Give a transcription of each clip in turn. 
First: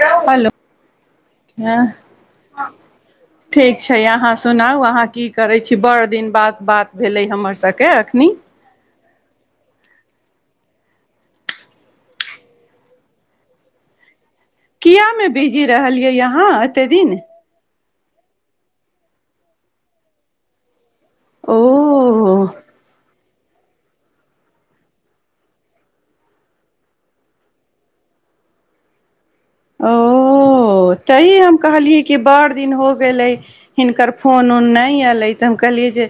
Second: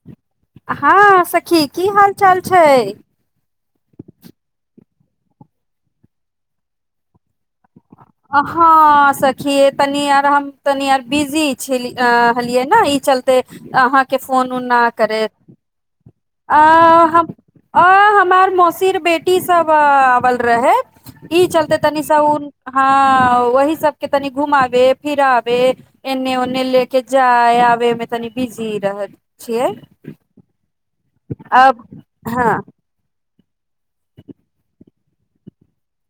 hello हँ सखी की हाल चाल छै ठीक छै अहाँ सुनाउ अहाँ की करै छी बड़ दिन बाद बात भेले हमर सबके आ हँ सखी तनी आराम तनी आर बिजी छललियै ने ई चलते अहाँ कििया मे बिजी रहलियै यहाँ एतेक दिन अ हमर मौसीर बेटी सब आवल रहे ई ओ चलते तनीसा उऊन ह ओह सबके तनि घुमबे फिराबे एने ओने ले के जाय आबे मे तनि बिजी रह छ [inaudible] तहि हम कहलियए कि बार दिन हो गेल ल हिनकर फोन उऊन न एल त से हम कहलिए जे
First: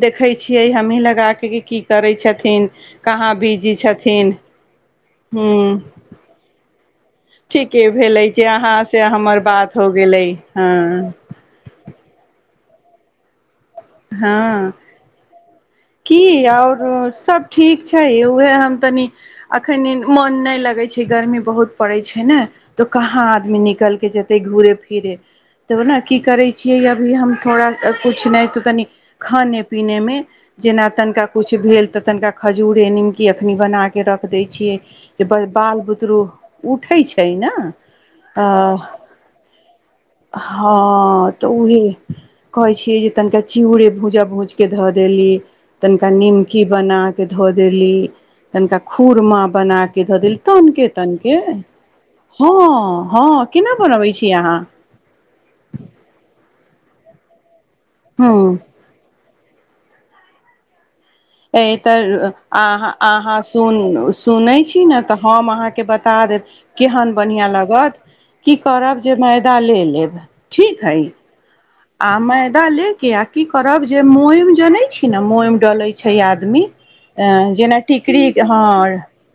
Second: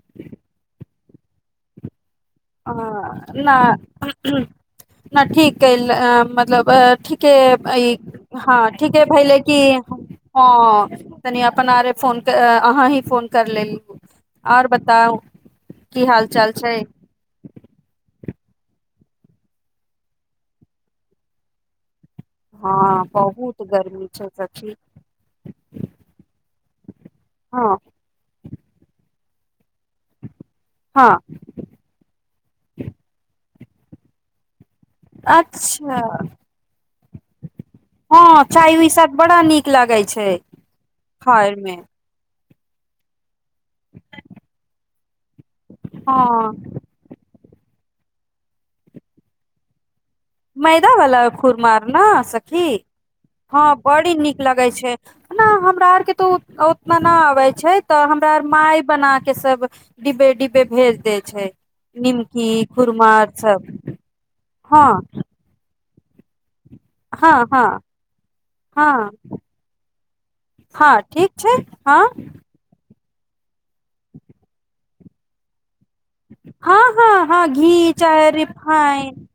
देखे छियै हमही लगा के की करै छै हँ नहि नहि ठीक ह्म ह मतलब ठ ठीके भेलै जे हँ अहाँसँ ठीके भहिल हमर की बात हो गेलै ह हँ तनी अपन अरे फोन अहाँ ही फोन कर लेब आओर हँ बताउ हाल की चाल छै आओर सब ठीक छै उएह हम तनि अखन मोन नहि लगै छै गर्मी बहुत पड़ै छै छै ने तो हँ कहाँ आदमी बहुत निकल गर्मी के छै जेते घूे सखी फिरे तब ने की करे छै छिय यब भी हम थोड़ा हँ कछ नहि तऽ तनि खाने पीने मे जेना हँ तनिका कुछ भेल ते तनिका खजूरे निमकी तखनी बनाक रख दै छियै जे बाल अच्छा बुतरू उठै छै ने हँ अ चाय उइ साथ बड़ा नीक लागै छै हँ खाय तऽ मे उहे कहै छियै जे तनिके चिड़े भूजा भूजिके धऽ देली तनिका हँ निमकी बना क धे देली तनिका खुर मे बनाक मैदा वाला खुरमाार ने हँ सखी हँ केना बनबै बड़ी छी नीक अहाँ लगै छैना हमरा आरके तो बनाबै छै तऽ हमरा आर हूँ माय बना के के सब डि्बे डिबे भेज दे ऐ तऽर अहाँ आर अहाँ सब सुन सुने छी हँ त हम अहाँ के बता दे केहन हँ बढ़िआँ हँ लागत की हँ करब जे मैदा ले लेब ठीक हँ हइ ठीक छै हँ आमेदनि के आ की करब जे मोम जनै छी न मोम डले छै छै आदमी हँ हँ हँ घी जेना टिकरी चाहे हँ रिफाइन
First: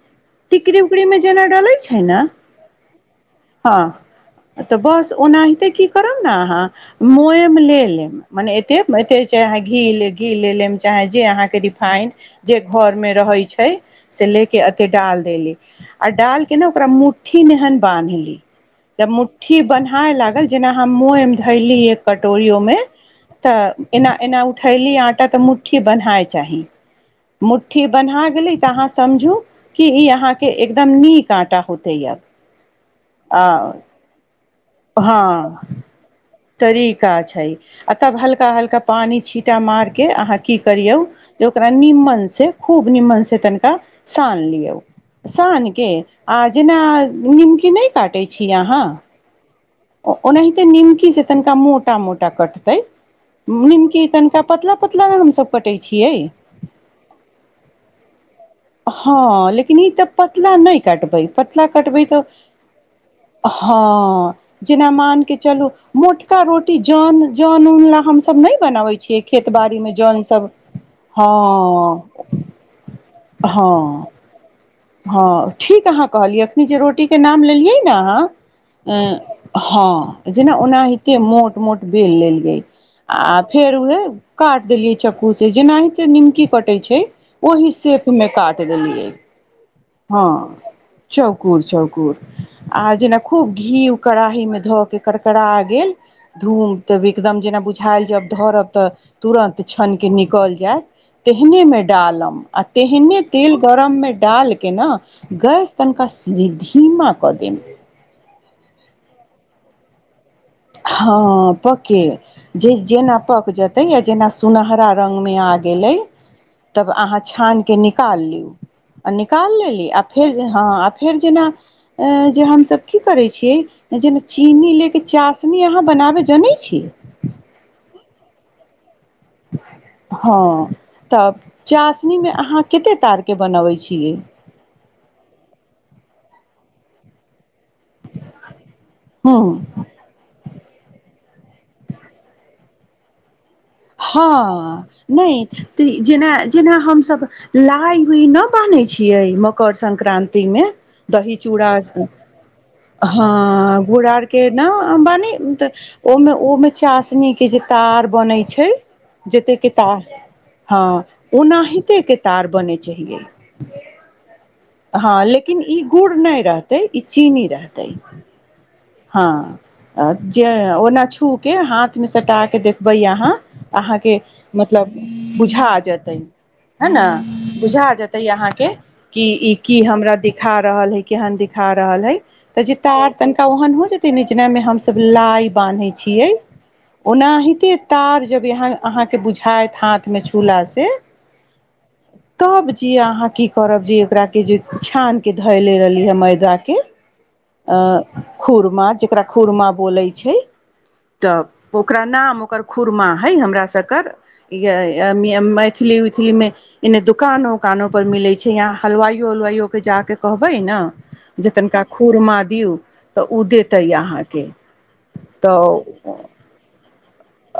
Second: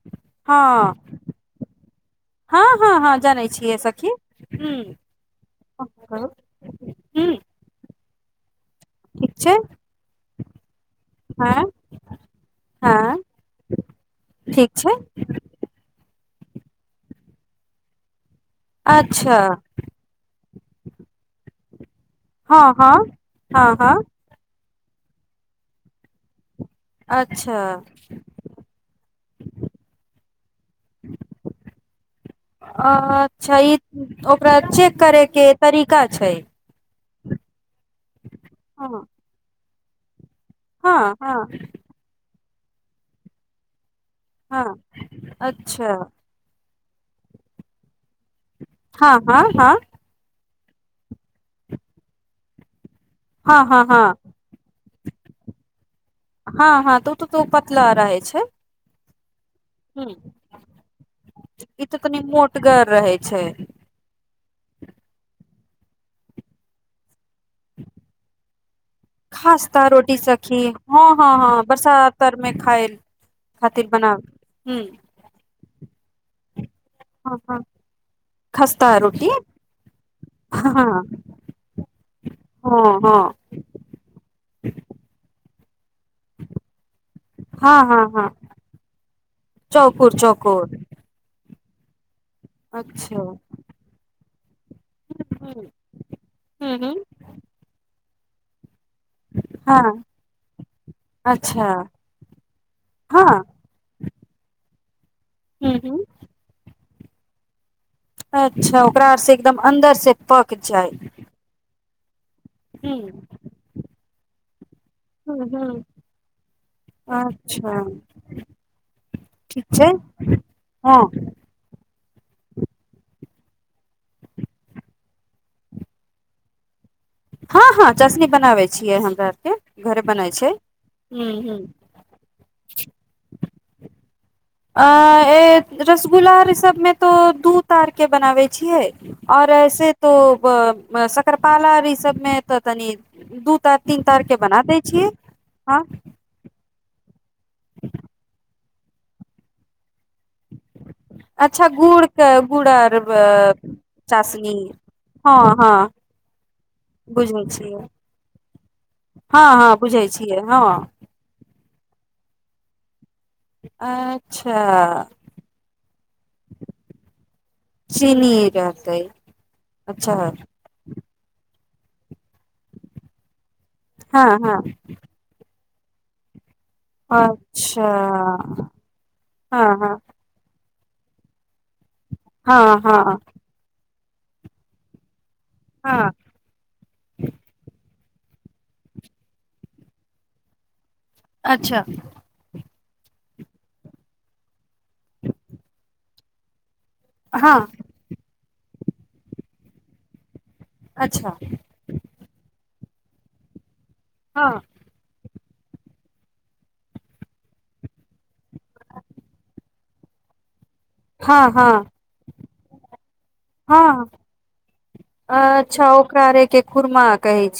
हँ टिकरी उकरी मे जेना डले छै ने हँ हँ हँ जानै छियै ह सखी तऽ ह बस ओनाहिते की करब ह ने अहाँ मने एत त मैथि ठीक छै चाहे घी कि लेब चाहे जे हँ अहाँके रिफाइंड जे घर मे हँ रहै छै से ले के ठीक त छै डाल देेल आओर डालके ने ओकरा मुट्ठी नहिहन बान्हली अच्छा ठी बन्ह लल जे खैलीए हँ कटोरोमे हँ हँ हँ तऽ एना एना थैली आँटा तऽ मुट्ठी बनायइ चाही अच्छा मुठ्ठी बन्हा गेलै तऽ अहाँ समझू क ई अहाँके एकदम नीक आटा होते अब आ अच्छा ई ओकरा चेक करे के हँ तरीका छै तरीका छै आ तब हल्का हल्का हँ पानि छीिटा मार के अहाँ की करियौ हँ जे हँ ओकरा निमनसँ खूब निम्मनस हेतनि क सान लिय हँ ओ सान के अच्छा आज जेना नीमक नहि काटै छी अहाँ हँ हँ हँ ओ ओनाहि निमकी छै तनिका मोटा मोटा कटतै हँ हँ निमकी हँ तनका पतला प हम सब पटै छै हँ हँ तू तऽ तो पतला रहै छै हँ ल ल तऽ हूँ, पतला नहि कटबै पतला ई कटबै तनी तऽ मोटगर रहै छै हँ जेना मान के चल मोटका रोटी जन जन उन ला हमस नहि बनाबे छी खासताा रोटी सखी हँ हँ हँ बरसातातर मे खााय हँ खातिर बनाब हूँ हँ ठीक अहाँ कहलियै रोटी के हँ नाम हँ लेलियै ने खस्ता रोटी अह हँ जेना हँ हँ ओनाहिते मोट मोट बेल लेलियै हँ आ फेर उहे काट देलियै चक सेजना निमकी कटै छै ओहि हँ हँ सेप हँ मे काट देलियै चौकोर हँ चौकोर चौ कुकुर चौकुर आ अच्छा जेना हूँ खूब घी कड़ाही मे धऽ के करकरा गेल धूम हूँ हूँ, तब एकदम जेना बुझाायल जब धरप [unintelligible] केना हँ अच्छा हँ गैस हूँ हूँ तननका सिद्धि किीमा कदम अच्छा ओकरा आर से एकदम अन्दर से पक जाय हँ पके जे हूँ जेना पक जेतै या जेना सुनहरा हूँ हूँ त अाँ छ अच्छा न ल आ निक ठीक लेली छै फेर हँ फेर जेना जे हमसभ की करै छियै जेना चीनी ले के चास तनी अहाँ बनाबै जनैत छी हँ हँ चशनी बनाबै छियै हम हँ तऽ हूँ हूँ चाासनी मे अहाँ कते तार के बनबै छियै अ रसगुल्ला र सबमे तो दूध तार के बनाबै छियै हँ और ऐसे तो क्रपालाला ई सब मे त तनि दू तार तीन तार के बना दै हँ छियै नहि त हँ जेना जेना हमस लइ हो न बान्ै छियै मकर सं संक्रान्ति मे दही अच्छा चूड़ा गुड़ के गुड़ आर ह घुड़ के चाशनी नेबानी हँ हँ ओमे ओमे चशनी बुझै के जे छियै तार बनै छै हँ जेत कि हँ त बुझै छियै हँ ओनाहिते तार बने चाए अछा हँ लेकिन ई गुड़ न रहते ई चीनी रहतै चनीीर हँ जे ओना छू के हाथ मे सटा के देखबै अहाँ ऽ अहाँके हँ हँ मतलब बुझा जतै हे ने अच्छा बुझा जेतै अहाँके कि ई हँ की हँ हमरा दा रहल है केहन दिखार रहल है तऽ हँ जितना आओर हँ तनिका ओ हो जेतै जेना मे हमस लाइव बान्है हँ छियै ओनाहिते तार जबह अहाँके बुझायत हाथ मे झूला से अच्छा जी अहाँ की करब जे ओकरा के जे छान के धय ले रहली हे मैदा के हँ आ खुरमा जेकरा खुरमा बोलै छै अच्छा तऽ पोकरा न मुकर खुरमा है हमरा सबके कर हँ य मिी मैथिली उथी मे एने दुकानो उकानो पर मिले छै यहा हलवायो उलवाइयो के जााक कहबे ने जे हँ तनिका हँ खुरमा दिऔ हँ तऽ अच्छा ओके के खुुरमा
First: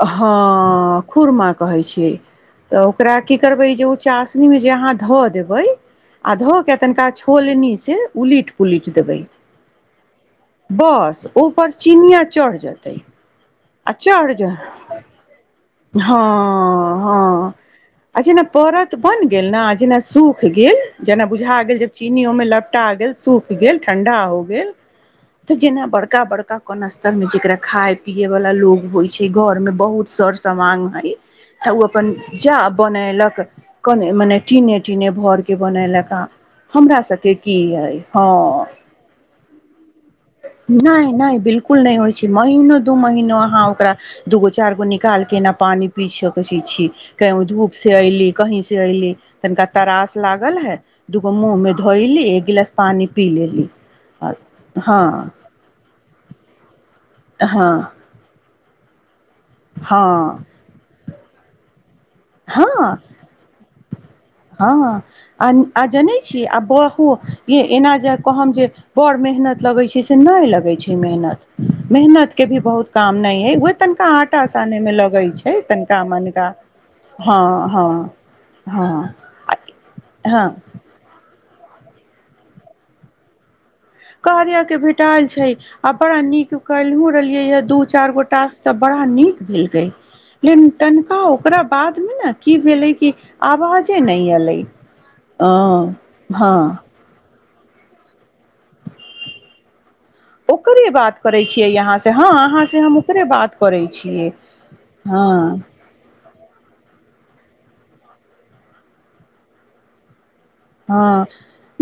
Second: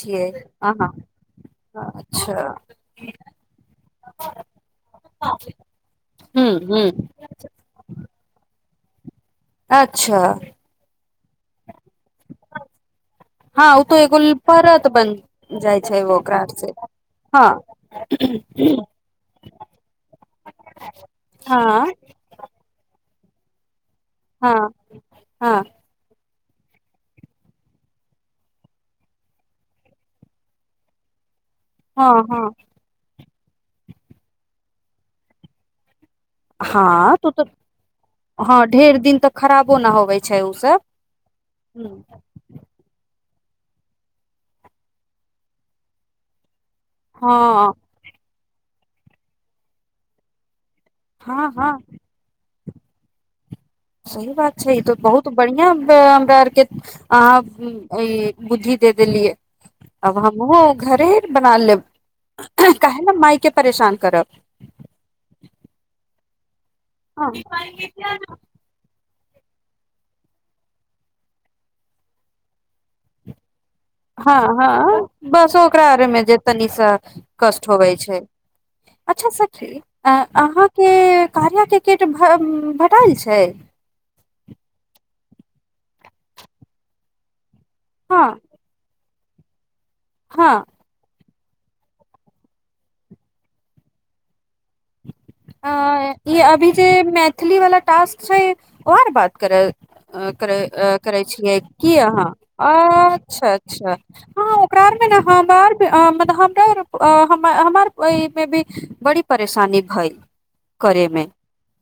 हँ खुरमा कहैत छियै अच्छा तऽ ओकरा की करबै जे ओ चासनीमे जे अहाँ धऽ देबै आ हूँ धऽ के हूँ तनिका छोलनीसँ उलिट पुलिज देबै अच्छा बस ओपर चिनिया चढ़ जेतै हँ ओ आ तो एगो चढ़ परत बन जाइ हँ छै ओकरा से हँ हँ आ जेना परत बन गेल ने जेना सूख गेल जेना बुझा गेल ज हँ चीनी ओहिमे लपटा गेल तूक गेल ठणंडा हो ग हँ त हँ जना बड़का बड़का कोन अ स्तर मे जेकरा खााय पी वाला लोग होय छै घर में बहुत सर समांग है तऽ ओ हँ अपन हँ जा बनलक कोने मने टनेे टनेे भर के बनयलखा हँ तू तऽ हँ ढेर दिन तऽ खराब कोना हो नहि नहि बिलकुल नहि होइ छै महिनो दू महिनो आ ह ओकरा दूगो चार गो निकाल के न पानी पी सकैत छी छीी केँ हँ धूप से अली कही से सि अऐली तनिका तारास लागल हे दूगो हँ हँ मुममे धइली एक गिलास पानि पी लेली सह हँ बात छै ई त बहुत हँ बढ़ििया हमरा आरके अहाँ ई बुद्धि दे देलियै अब हँ हम घरे बना लेब हँ काहे ने माय के परेशान करब हँ आ आ जने ब हँ एना जा कह जे बड़ मे लगै छै से नहि लगै छै मेहत मेहनत के भी बहुत काम नहि ह तनिका हँ आटा साने मे हँ लगैत बस छै ओकरा तनिका आरमे जे मनिका तनी हँ कष्ट होब हँ छै हँ अच्छा सी हँ अहाँके कार्या केकेट भटाल छै कहरिया के भेटल छै आ बड़ा नीक कहलहु रहलियै ह दू चार गो हँ टास्क तऽ बढ़ानी बलकै हँ लिम तन कह ओ ओकरा बादमे ने की भेलै कि आवाजे नहि एयलै अ ई अभी जे पछलीवला टास्क छै आर बात कर कर ओकरे बात करै छियै क यहाँ से हँ से हम अहाँ ओकरे अच्छा बात करै अच्छा छियै हँ ओकरा आरमे ने हँ हमतलब हमरा ओहिमे भी बड़ी परेशानी भेल हँ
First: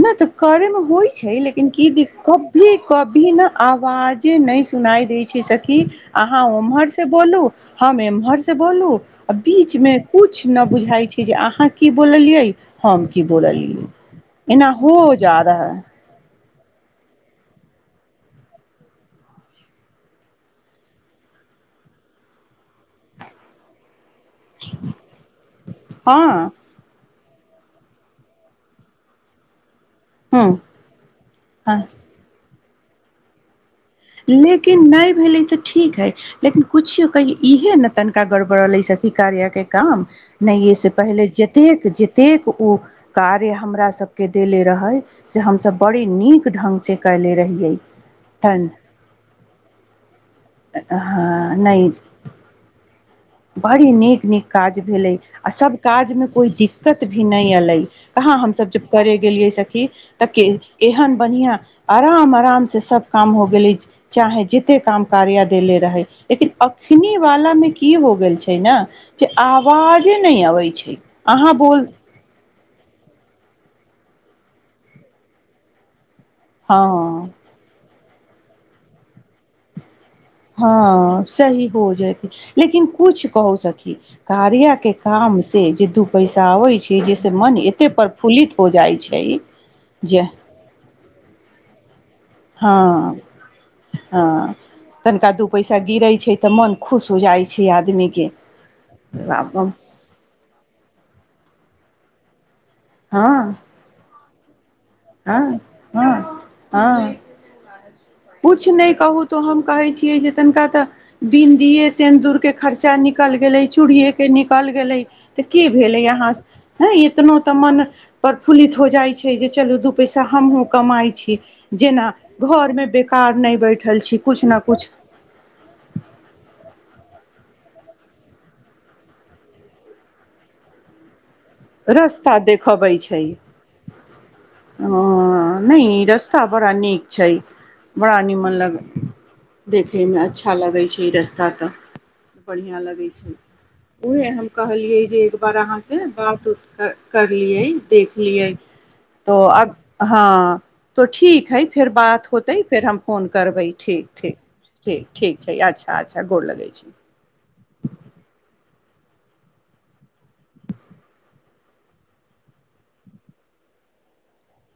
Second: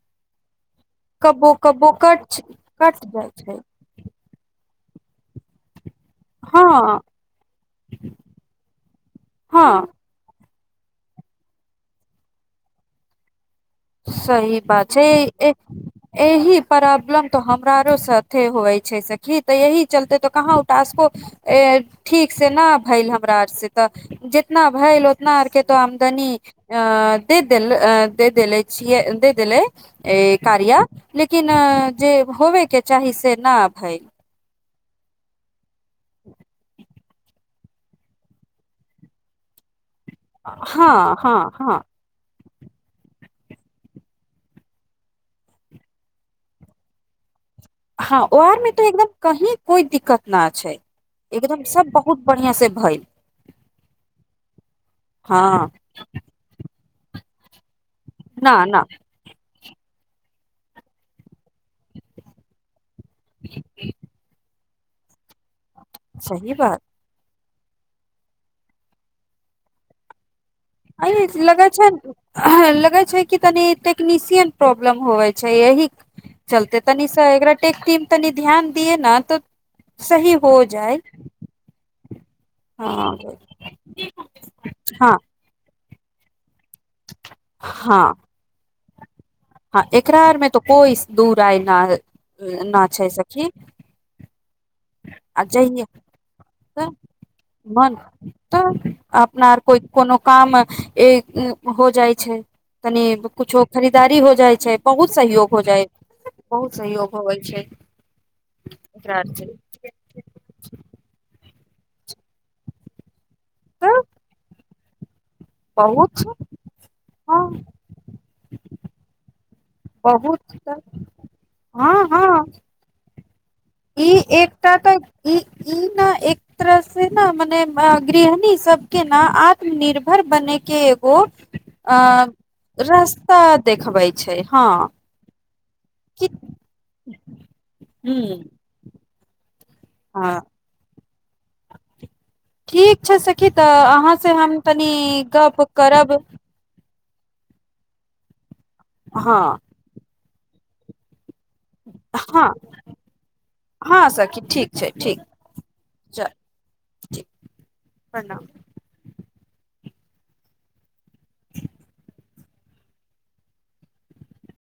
नहि तऽ करे मे होइ छै कबो लेकिन की कबो द कट कभी कट जाइ कभी ने छै आवाजे नहि सुनाइ दै छै सखी अहा उम्हर हँ से बोलु हम एम्हर से बोलु आ बीच हँ मे कुछ नहि बुझाइ छै जे अहाँ की बोललियै हम की बोललियै सही एना बात हो छै जा रहा है एहिह प्रॉब्लम तऽ हमरा आरसँ अथे होइ छै सखी तऽ एहिह चलते तऽ कहाँ उटाासको ठीकसँ नहि भेल हमरा आरसँ तऽ जितना भएल उतना आरके तो आमदनी हँ अ त दिल अ दे देले सि एइेलै ए हँ कारिया लेकिन हँ जे होबय के चाही से न भइल न लेकिन नहि भेलै तऽ ठीक हइ लेकिन किछियौ कहियौ इहे ने तनिका गड़बड़लै सखी कार्यके काम नहि से हँ पहिले हँ हँ जतेक जतेक उ कार्य हमरा सब के देेले रहे से हम सब बड़ी नीक ढंग से कयले रहहि हँ ओ आरमे तऽ एकदम कही कोई दिक्कत न छै हँ एकदम सब नहि बहुत बढ़िया से भय बड़ी नीक नीक काज भेलै आ हँ सब काज मे कोइ दिक्कत भी नहि अलय कहाँ न हमस न जब करे गेलियै सखी तऽ के एहन बढ़िआँ आराम आराम से सब काम हो गेली चाहे जितना काम कर्य अ देले रहै लेकिन सही बात अखनी वाल मे इ हो गेल छै ने जे आवाजे न अबे छै अहाँ बोल हँ लगे छै कि तने तकनिशियन प्रॉब्लम होइ छै अह चलते हँ तनीशा एकगरा टेकती तनि ध्यान दिए ने तऽ सही हो जाइ हँ सही हो जाइते लेकिन हँ कुछ कहू सकी कार्य के हँ काम से जे दुःख पैसा होै जाहिस मन एते हँ प्रफुल्लित हो जाइ छै हँ एकरा जे आर मे तो कोइ दू राय न न छै हँ सखी हँ तनिका आ दू पैसा गिरै छै तऽ मन जइया खुश हो जाइ छै मन आदमीके तऽ अपनार हँ कोइ कोनो काम हो जाइ छै कनि किुछो खरीदारी हो जाइ छै बहुत सहयोग हो जाइ ह बहुत सहयोग होबै छै किछ नहि एकरा कहू आर तऽ से हम कहै छियै जे तनिका तऽ दिन दीए सेनदूरके खर्चा निकलि गेलै तऽ चूड़िये के निकलि गेलै तऽ के भेलै बहुत यहाँ हँ इतनो तऽ मन प्रफुल्लित हो जाइ छै जे दु पैसा बहुत हमहू त कमाए छी हँ जेना हँ घर मे देख कार नहि बैठल छी ई कुछ ने एकटा कुछ तऽ ई ई नहि एक तर से ने मने गृहणी सबके ने आत्मनिर्भर बने के एगो अ रस्ता देखबै छै रास्ता देखबे छै हँ हँ नहि कि रस्ता बड़ा नीक छै बड़ा हूँ निमन लग देखैमे हँ अच्छा लगै छै रास्ता तऽ बढ़िआँ ठीक लगै छै सखी तऽ अहाँ उएहे से हम तनी कहलियै जे एक बार गप अहाँसँ करब बात उत कर करलियए देखलियए हँ तो अ हँ तऽ ठीक हइ फेर बात हँ होतै फेर हम फोन करबै ठीक हँ ठीक सखी छै ठीक ठीक छै अच्छा अच्छा चल गोर लगै ठीक छै प्रणाम [inaudible]